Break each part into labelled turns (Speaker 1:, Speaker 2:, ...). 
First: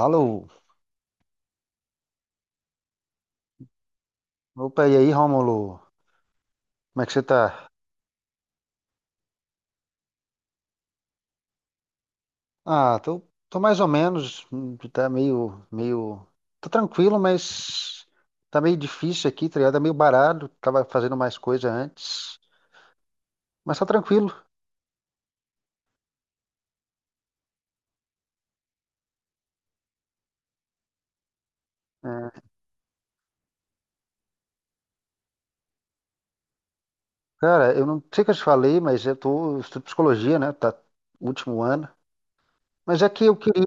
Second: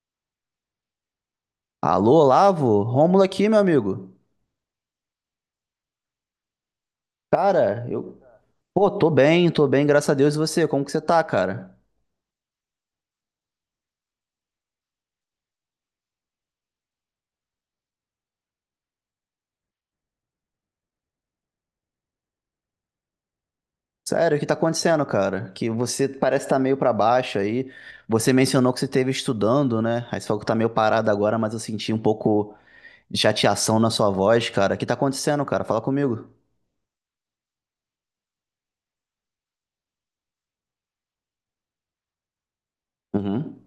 Speaker 1: Alô?
Speaker 2: Alô, Olavo? Rômulo aqui, meu amigo.
Speaker 1: Opa, e aí, Rômulo? Como é que você tá?
Speaker 2: Cara, eu. Pô, tô bem, graças a Deus. E você? Como que você tá, cara?
Speaker 1: Ah, tô, tô mais ou menos, tá Tô tranquilo, mas tá meio difícil aqui, tá ligado? Tá meio baralho, tava fazendo mais coisa antes, mas tá tranquilo.
Speaker 2: Sério, o que tá acontecendo, cara? Que você parece estar tá meio pra baixo aí. Você mencionou que você esteve estudando, né? Aí você falou que tá meio parado agora, mas eu senti um
Speaker 1: É,
Speaker 2: pouco de chateação na sua voz, cara. O que tá acontecendo, cara? Fala comigo.
Speaker 1: Cara, eu não sei o que eu te falei, mas eu estudo psicologia, né? Tá último ano. Mas é que eu
Speaker 2: Uhum.
Speaker 1: queria,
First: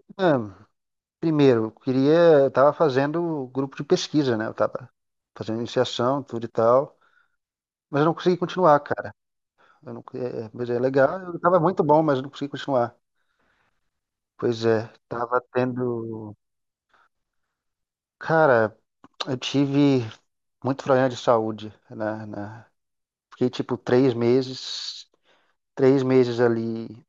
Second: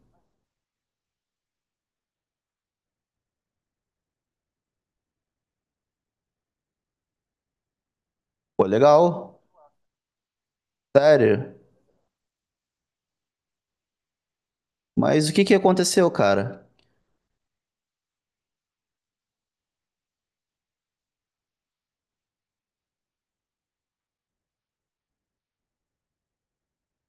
Speaker 1: primeiro, eu queria, eu tava fazendo grupo de pesquisa, né? Eu tava fazendo iniciação, tudo e tal, mas eu não consegui
Speaker 2: Pô,
Speaker 1: continuar.
Speaker 2: legal.
Speaker 1: Eu não, é, Pois é, legal, eu
Speaker 2: Sério.
Speaker 1: tava muito bom, mas eu não consegui continuar. Pois é,
Speaker 2: Mas o
Speaker 1: tava
Speaker 2: que que aconteceu,
Speaker 1: tendo.
Speaker 2: cara?
Speaker 1: Cara, eu tive muito problema de saúde, né? Fiquei tipo três meses ali,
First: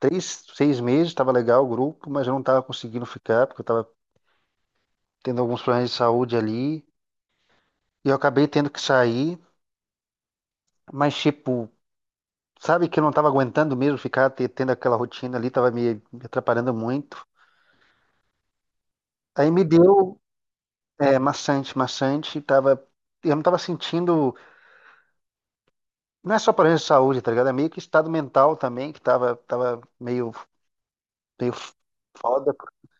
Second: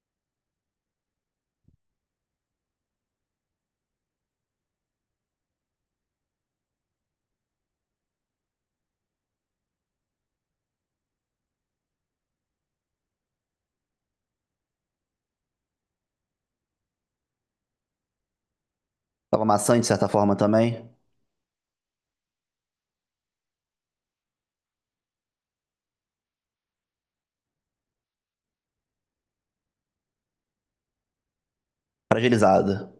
Speaker 1: três, seis meses, tava legal o grupo, mas eu não tava conseguindo ficar, porque eu tava tendo alguns problemas de saúde ali. E eu acabei tendo que sair, mas tipo, sabe que eu não tava aguentando mesmo ficar tendo aquela rotina ali, tava me atrapalhando muito.
Speaker 2: Tava
Speaker 1: Aí me
Speaker 2: maçante de certa
Speaker 1: deu.
Speaker 2: forma também?
Speaker 1: É maçante, maçante. Tava, eu não tava sentindo. Não é só problema de saúde, tá ligado? É meio que estado mental também, que tava meio, meio foda.
Speaker 2: Fragilizado.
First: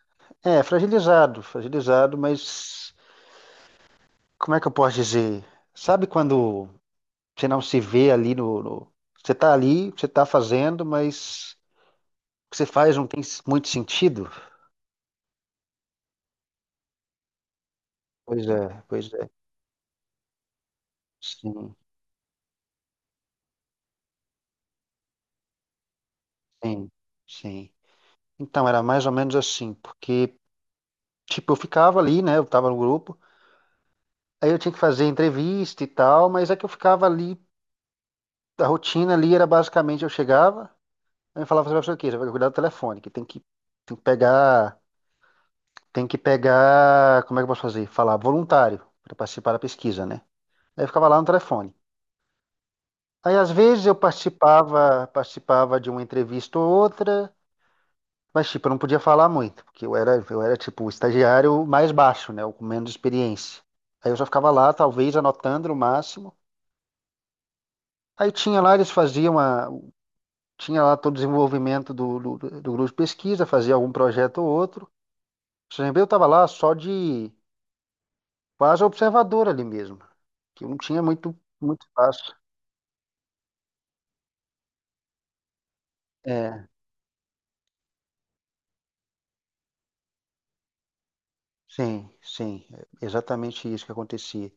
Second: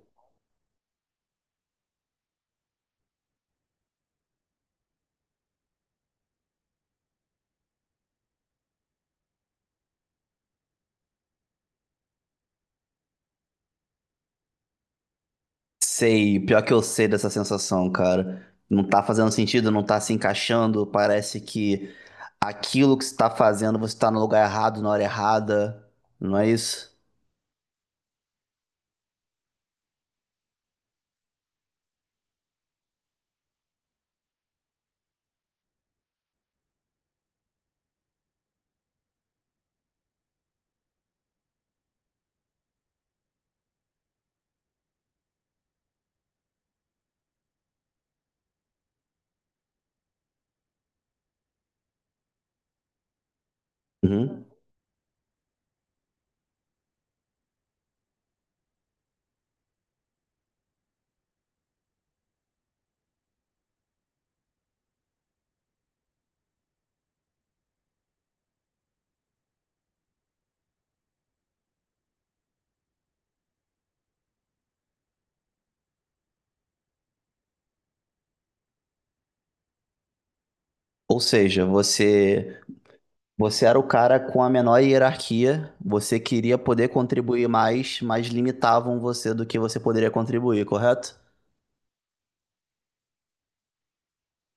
Speaker 1: É, fragilizado, fragilizado, mas como é que eu posso dizer? Sabe quando você não se vê ali você tá ali, você tá fazendo, mas o que você faz não tem muito sentido?
Speaker 2: Sei, pior que eu sei dessa sensação,
Speaker 1: Pois
Speaker 2: cara.
Speaker 1: é,
Speaker 2: Não tá
Speaker 1: pois é.
Speaker 2: fazendo sentido, não tá se encaixando, parece
Speaker 1: Sim,
Speaker 2: que aquilo que você tá fazendo, você tá no lugar errado, na hora errada, não é
Speaker 1: sim,
Speaker 2: isso?
Speaker 1: sim. Então, era mais ou menos assim, porque, tipo, eu ficava ali, né? Eu tava no grupo. Aí eu tinha que fazer entrevista e tal, mas é que eu ficava ali, a rotina ali era basicamente eu chegava, aí eu falava, você vai fazer o quê? Você vai cuidar do telefone, que tem que pegar, tem que pegar, como é que eu posso fazer? Falar voluntário para participar da pesquisa, né? Aí eu ficava lá no telefone. Aí às vezes eu
Speaker 2: Uhum.
Speaker 1: participava de uma entrevista ou outra, mas tipo, eu não podia falar muito, porque eu era tipo o estagiário mais baixo, né? O com menos experiência. Aí eu só ficava lá, talvez anotando no máximo. Aí tinha lá, eles faziam uma, tinha lá todo o desenvolvimento do grupo de pesquisa, fazia algum projeto ou outro. O CNB eu estava lá só de quase observador ali mesmo, que eu não tinha
Speaker 2: Ou
Speaker 1: muito,
Speaker 2: seja,
Speaker 1: muito espaço.
Speaker 2: você era o cara com a menor hierarquia, você queria
Speaker 1: É,
Speaker 2: poder contribuir mais, mas limitavam você do que você poderia contribuir, correto?
Speaker 1: sim, sim, é exatamente isso que acontecia.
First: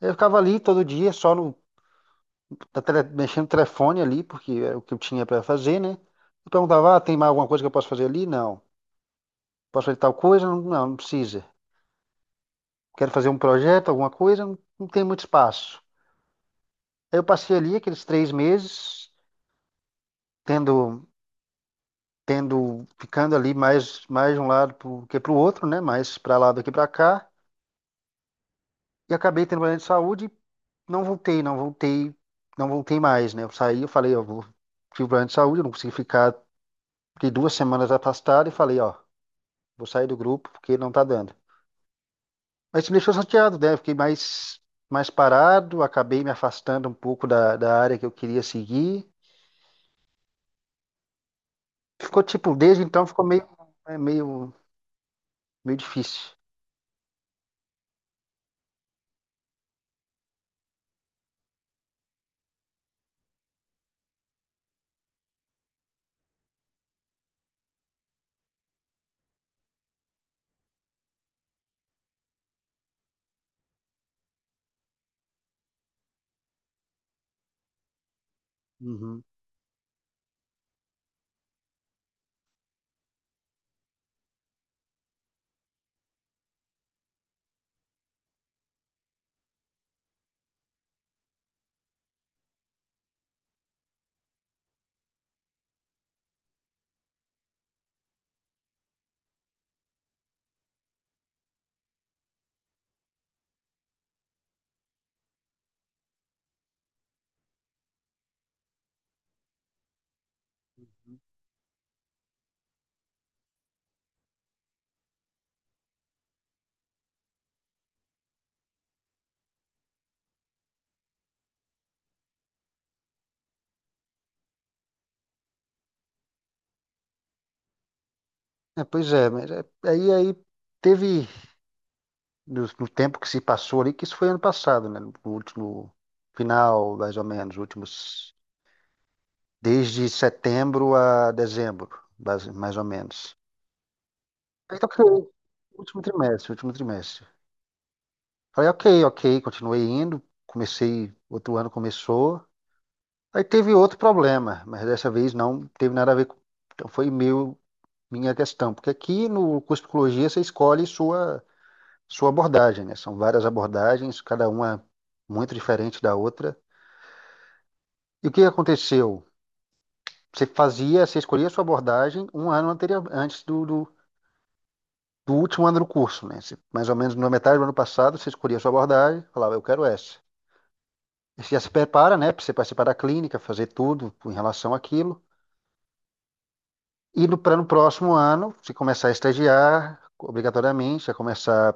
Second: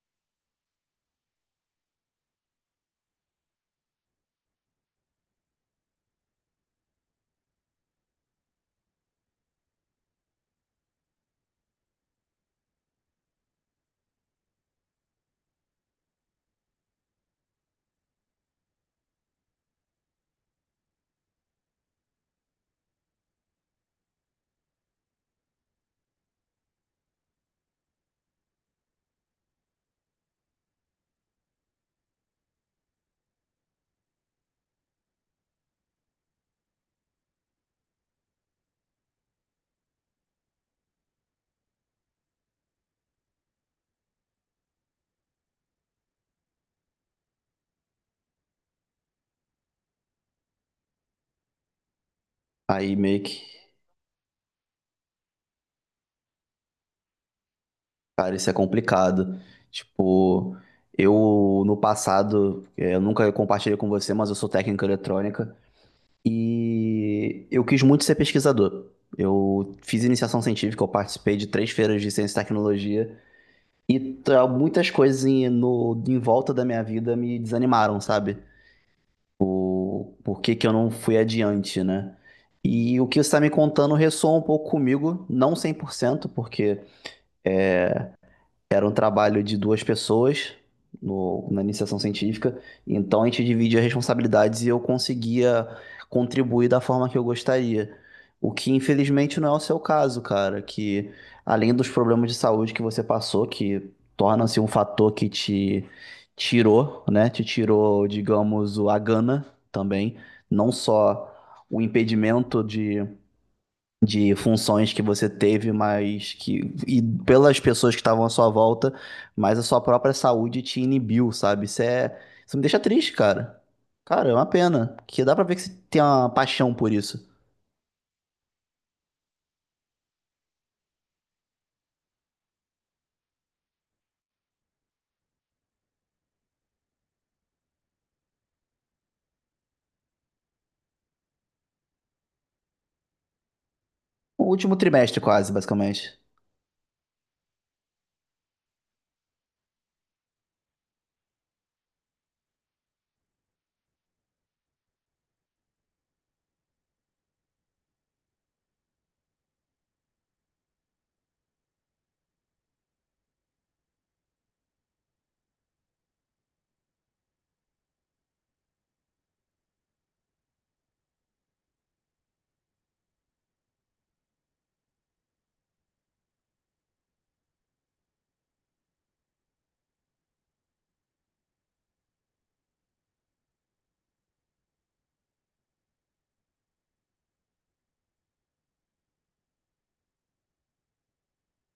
Speaker 1: Eu ficava ali todo dia, só mexendo no telefone ali, porque era o que eu tinha para fazer, né? Eu perguntava, ah, tem mais alguma coisa que eu posso fazer ali? Não. Posso fazer tal coisa? Não, não, não precisa. Quero fazer um projeto, alguma coisa? Não, não tem muito espaço. Aí eu passei ali aqueles três meses, tendo, ficando ali mais, mais de um lado pro, que para o outro, né? Mais para lá do que para cá. E acabei tendo problema de saúde e não voltei, não voltei, não voltei mais, né? Eu saí, eu falei, ó, vou, tive um problema de saúde, eu não consegui ficar, fiquei duas semanas afastado e falei, ó, vou sair do grupo porque não tá dando. Mas isso me deixou chateado, né? Eu fiquei mais, mais parado, acabei me afastando um pouco da área que eu queria seguir. Ficou tipo, desde
Speaker 2: Aí
Speaker 1: então
Speaker 2: meio
Speaker 1: ficou
Speaker 2: que
Speaker 1: é, meio, meio difícil.
Speaker 2: Cara, isso é complicado. Tipo, eu no passado, eu nunca compartilhei com você, mas eu sou técnico em eletrônica e eu quis muito ser pesquisador. Eu fiz iniciação científica, eu participei de três feiras de ciência e tecnologia e muitas coisas em, no, em volta da minha vida me desanimaram, sabe?
Speaker 1: Uhum.
Speaker 2: Por que que eu não fui adiante, né? E o que você está me contando ressoa um pouco comigo, não 100%, porque. Era um trabalho de duas pessoas na iniciação científica, então a gente dividia responsabilidades e eu conseguia contribuir da forma que eu gostaria. O que infelizmente não é o seu caso, cara, que além dos problemas de saúde que você passou, que torna-se um fator que te tirou, né? Te tirou, digamos, a gana também, não só o impedimento de funções que você teve, mas que e pelas pessoas que estavam à sua volta, mas a sua própria saúde te inibiu, sabe? Isso me deixa triste, cara. Cara, é uma pena, porque dá pra ver que você tem uma paixão por isso.
Speaker 1: É, pois é, mas aí teve, no tempo que se passou ali, que isso foi ano passado, né? No último final, mais ou menos, últimos, desde setembro a dezembro, mais ou menos.
Speaker 2: O último
Speaker 1: Aí tá ok,
Speaker 2: trimestre quase, basicamente.
Speaker 1: último trimestre. Falei, ok, ok, continuei indo, comecei, outro ano começou. Aí teve outro problema, mas dessa vez não teve nada a ver com, então foi meu, minha questão, porque aqui no curso de psicologia você escolhe sua abordagem, né? São várias abordagens, cada uma muito diferente da outra. E o que aconteceu? Você fazia, você escolhia a sua abordagem um ano anterior, antes do último ano do curso, né? Você, mais ou menos na metade do ano passado, você escolhia a sua abordagem, falava, eu quero essa. E você já se prepara, né, para você participar da clínica, fazer tudo em relação àquilo. E no próximo ano, você começar a estagiar, obrigatoriamente, você começar a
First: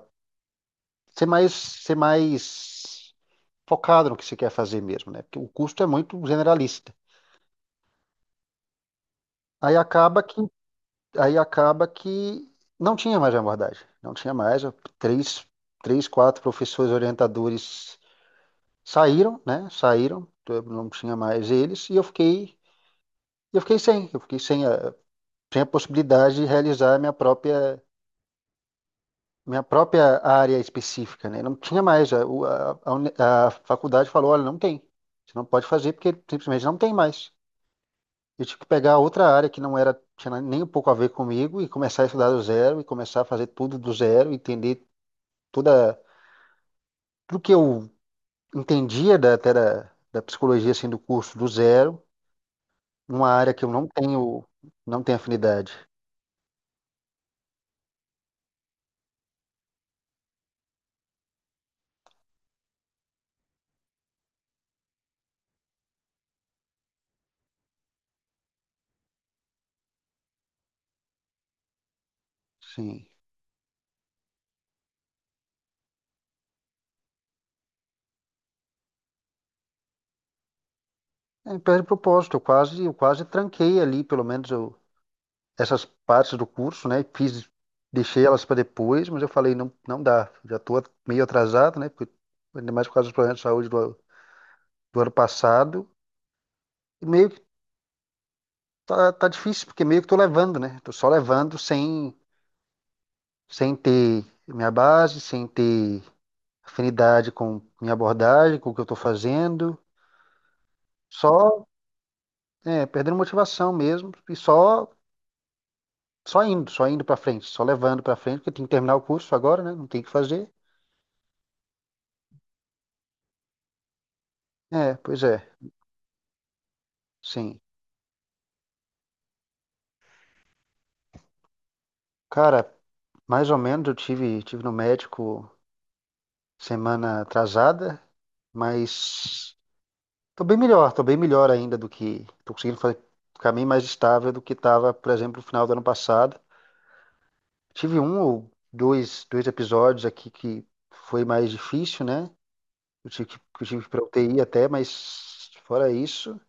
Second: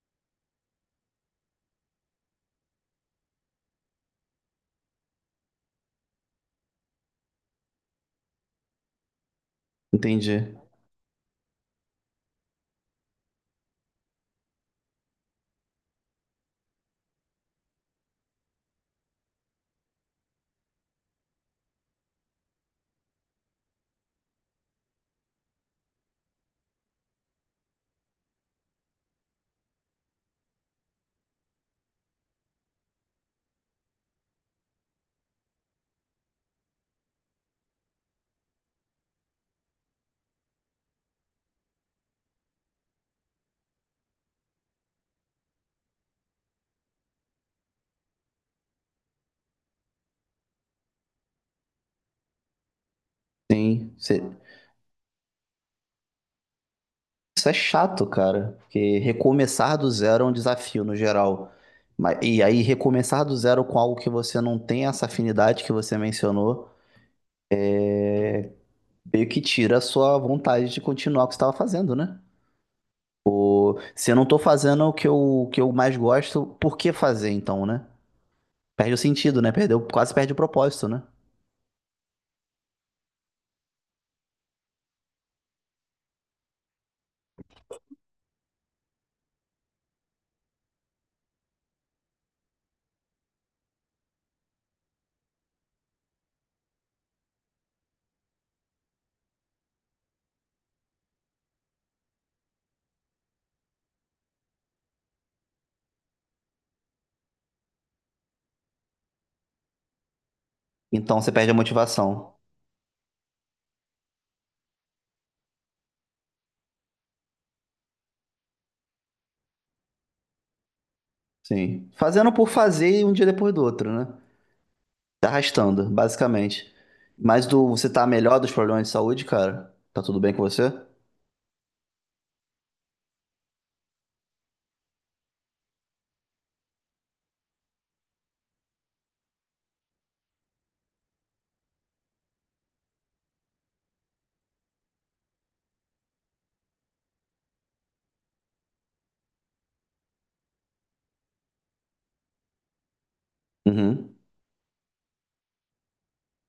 Speaker 1: ser mais focado no que você quer fazer mesmo, né? Porque o curso é muito generalista. Aí acaba que,
Speaker 2: Entendi.
Speaker 1: aí acaba que não tinha mais abordagem, não tinha mais. Três, quatro professores orientadores saíram, né? Saíram, eu não tinha mais eles e eu fiquei, eu fiquei sem a possibilidade de realizar a minha própria área específica, né? Não tinha mais. A a faculdade falou, olha, não tem. Você não pode fazer porque simplesmente não tem mais. Eu tive que pegar outra área que não era, tinha nem um pouco a ver comigo e começar a estudar do zero e começar a fazer tudo do zero, entender toda, tudo que eu entendia da psicologia, assim, do curso do zero, numa área que eu não
Speaker 2: Sim.
Speaker 1: tenho, não tenho afinidade.
Speaker 2: Isso é chato, cara, porque recomeçar do zero é um desafio no geral. E aí recomeçar do zero com algo que você não tem essa afinidade que você mencionou é meio que tira a sua vontade de continuar o que você estava fazendo, né?
Speaker 1: Sim.
Speaker 2: Ou, se eu não tô fazendo o que eu mais gosto, por que fazer então, né? Perde o sentido, né? Perdeu, quase perde o propósito, né?
Speaker 1: É, perde propósito, eu quase tranquei ali, pelo menos eu, essas partes do curso, né? Fiz, deixei elas para depois, mas eu falei, não, não dá, já estou meio atrasado, né? Porque, ainda mais por causa dos problemas de saúde do ano passado. E meio que tá difícil, porque meio que tô levando, né? Tô só levando sem ter minha base, sem ter afinidade com minha abordagem, com o que eu tô fazendo.
Speaker 2: Então você perde a
Speaker 1: Só,
Speaker 2: motivação.
Speaker 1: perdendo motivação mesmo e só indo pra frente, só levando pra frente, porque tem que terminar o curso agora, né? Não tem o que fazer.
Speaker 2: Sim. Fazendo por fazer e um dia depois do outro, né?
Speaker 1: É, pois
Speaker 2: Se
Speaker 1: é,
Speaker 2: arrastando, basicamente.
Speaker 1: sim.
Speaker 2: Você tá melhor dos problemas de saúde, cara? Tá tudo bem com você?
Speaker 1: Cara, mais ou menos tive no médico semana atrasada, mas tô bem melhor, tô bem melhor ainda do que. Tô conseguindo fazer, ficar bem mais estável do que estava, por exemplo, no final do ano passado. Tive um ou dois episódios aqui que foi mais difícil, né? Eu tive que eu tive que ir pra
Speaker 2: Uhum.
Speaker 1: UTI até, mas fora isso,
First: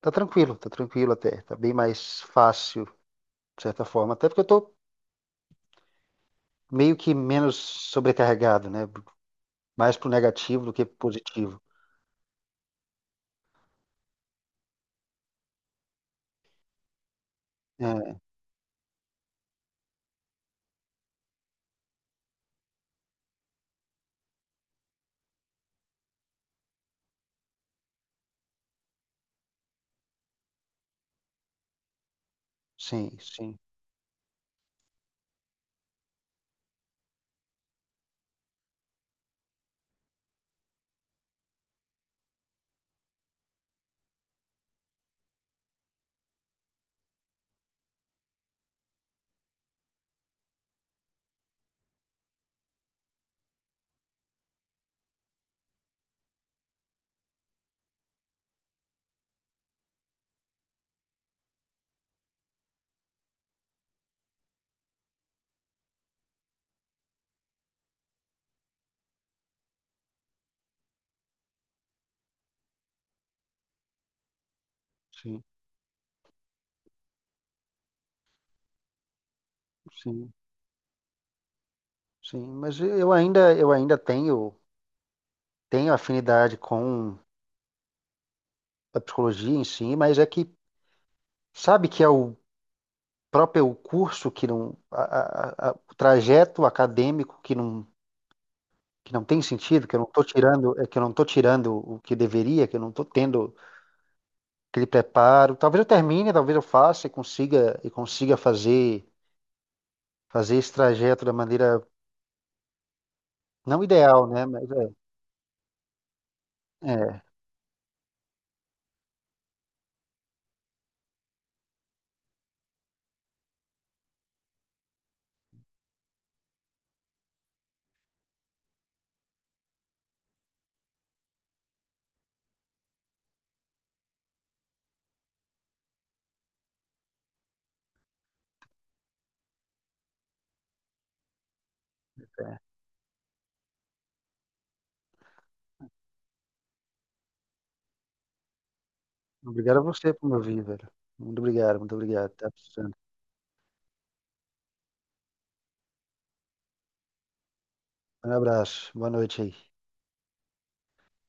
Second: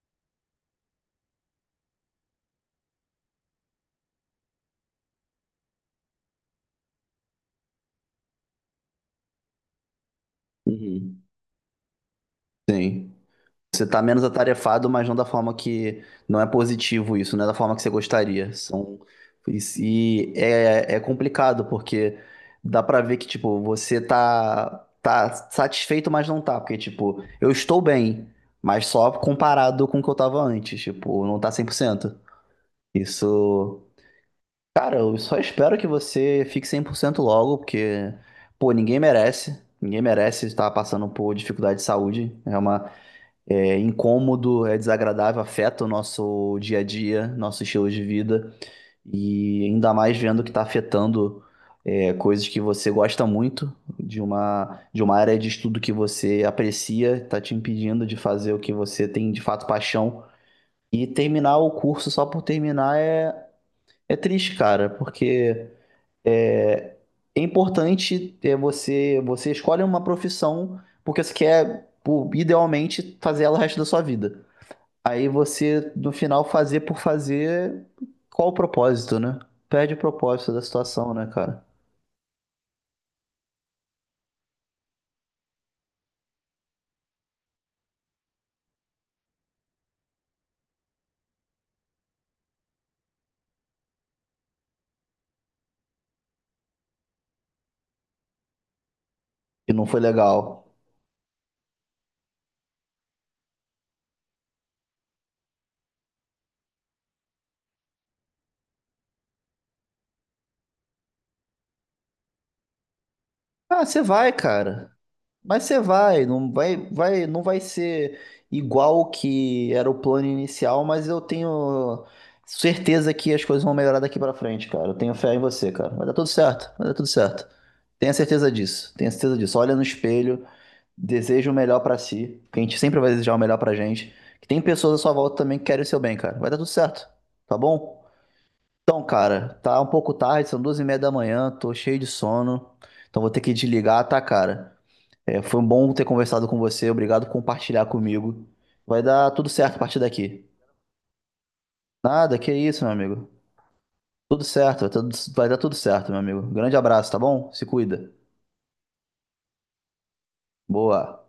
Speaker 1: tá tranquilo até. Tá bem mais fácil, de certa forma. Até porque eu tô meio que menos sobrecarregado, né? Mais pro negativo do que
Speaker 2: Uhum.
Speaker 1: positivo.
Speaker 2: Sim. Você está menos atarefado, mas não da forma que. Não é positivo isso, não é da forma que você
Speaker 1: É,
Speaker 2: gostaria. São, é complicado, porque dá pra ver que, tipo, você tá, satisfeito, mas não tá. Porque, tipo, eu estou bem, mas só comparado com o que eu tava antes. Tipo, não tá 100%.
Speaker 1: sim, sim,
Speaker 2: Isso. Cara, eu só espero que você fique 100% logo, porque, pô, ninguém merece. Ninguém merece estar passando por dificuldade de saúde. É incômodo, é desagradável, afeta o nosso dia a dia, nosso estilo de vida, e ainda mais vendo que está afetando coisas que você gosta muito, de uma área de estudo que você aprecia, está te impedindo de fazer o que você tem de fato paixão. E terminar o curso só por terminar é triste, cara, porque é, é importante você escolhe uma profissão porque você quer, idealmente, fazer ela o resto da sua vida. Aí
Speaker 1: sim,
Speaker 2: você, no final, fazer por fazer, qual o propósito, né? Perde o
Speaker 1: sim,
Speaker 2: propósito da situação, né, cara?
Speaker 1: sim. Mas eu ainda tenho. Tenho afinidade com a psicologia em si, mas é que sabe que é o próprio curso que não, o trajeto acadêmico que não tem
Speaker 2: E
Speaker 1: sentido,
Speaker 2: não
Speaker 1: que eu
Speaker 2: foi
Speaker 1: não estou
Speaker 2: legal.
Speaker 1: tirando, é que eu não estou tirando o que deveria, que eu não estou tendo aquele preparo. Talvez eu termine, talvez eu faça e consiga fazer esse trajeto da maneira não
Speaker 2: Ah, você
Speaker 1: ideal,
Speaker 2: vai,
Speaker 1: né? Mas
Speaker 2: cara. Mas você
Speaker 1: é, é.
Speaker 2: vai, não vai ser igual o que era o plano inicial, mas eu tenho certeza que as coisas vão melhorar daqui pra frente, cara. Eu tenho fé em você, cara. Vai dar tudo certo, vai dar tudo certo. Tenha certeza disso, tenha certeza disso. Olha no espelho. Deseja o melhor pra si, que a gente sempre vai desejar o melhor pra gente. Que tem pessoas à sua volta também que querem o seu bem, cara. Vai dar tudo certo, tá bom? Então, cara, tá um pouco tarde, são 2:30 da manhã, tô cheio de sono, então vou ter que desligar, tá, cara? Foi um bom ter conversado com você, obrigado por compartilhar comigo. Vai dar tudo certo
Speaker 1: Obrigado
Speaker 2: a
Speaker 1: a
Speaker 2: partir
Speaker 1: você por me
Speaker 2: daqui.
Speaker 1: ouvir, velho. Muito obrigado, muito obrigado.
Speaker 2: Nada,
Speaker 1: Tá
Speaker 2: que isso, meu
Speaker 1: precisando.
Speaker 2: amigo. Tudo certo, vai dar tudo certo, meu amigo. Grande abraço, tá bom? Se cuida.
Speaker 1: Um abraço, boa noite aí.
Speaker 2: Boa.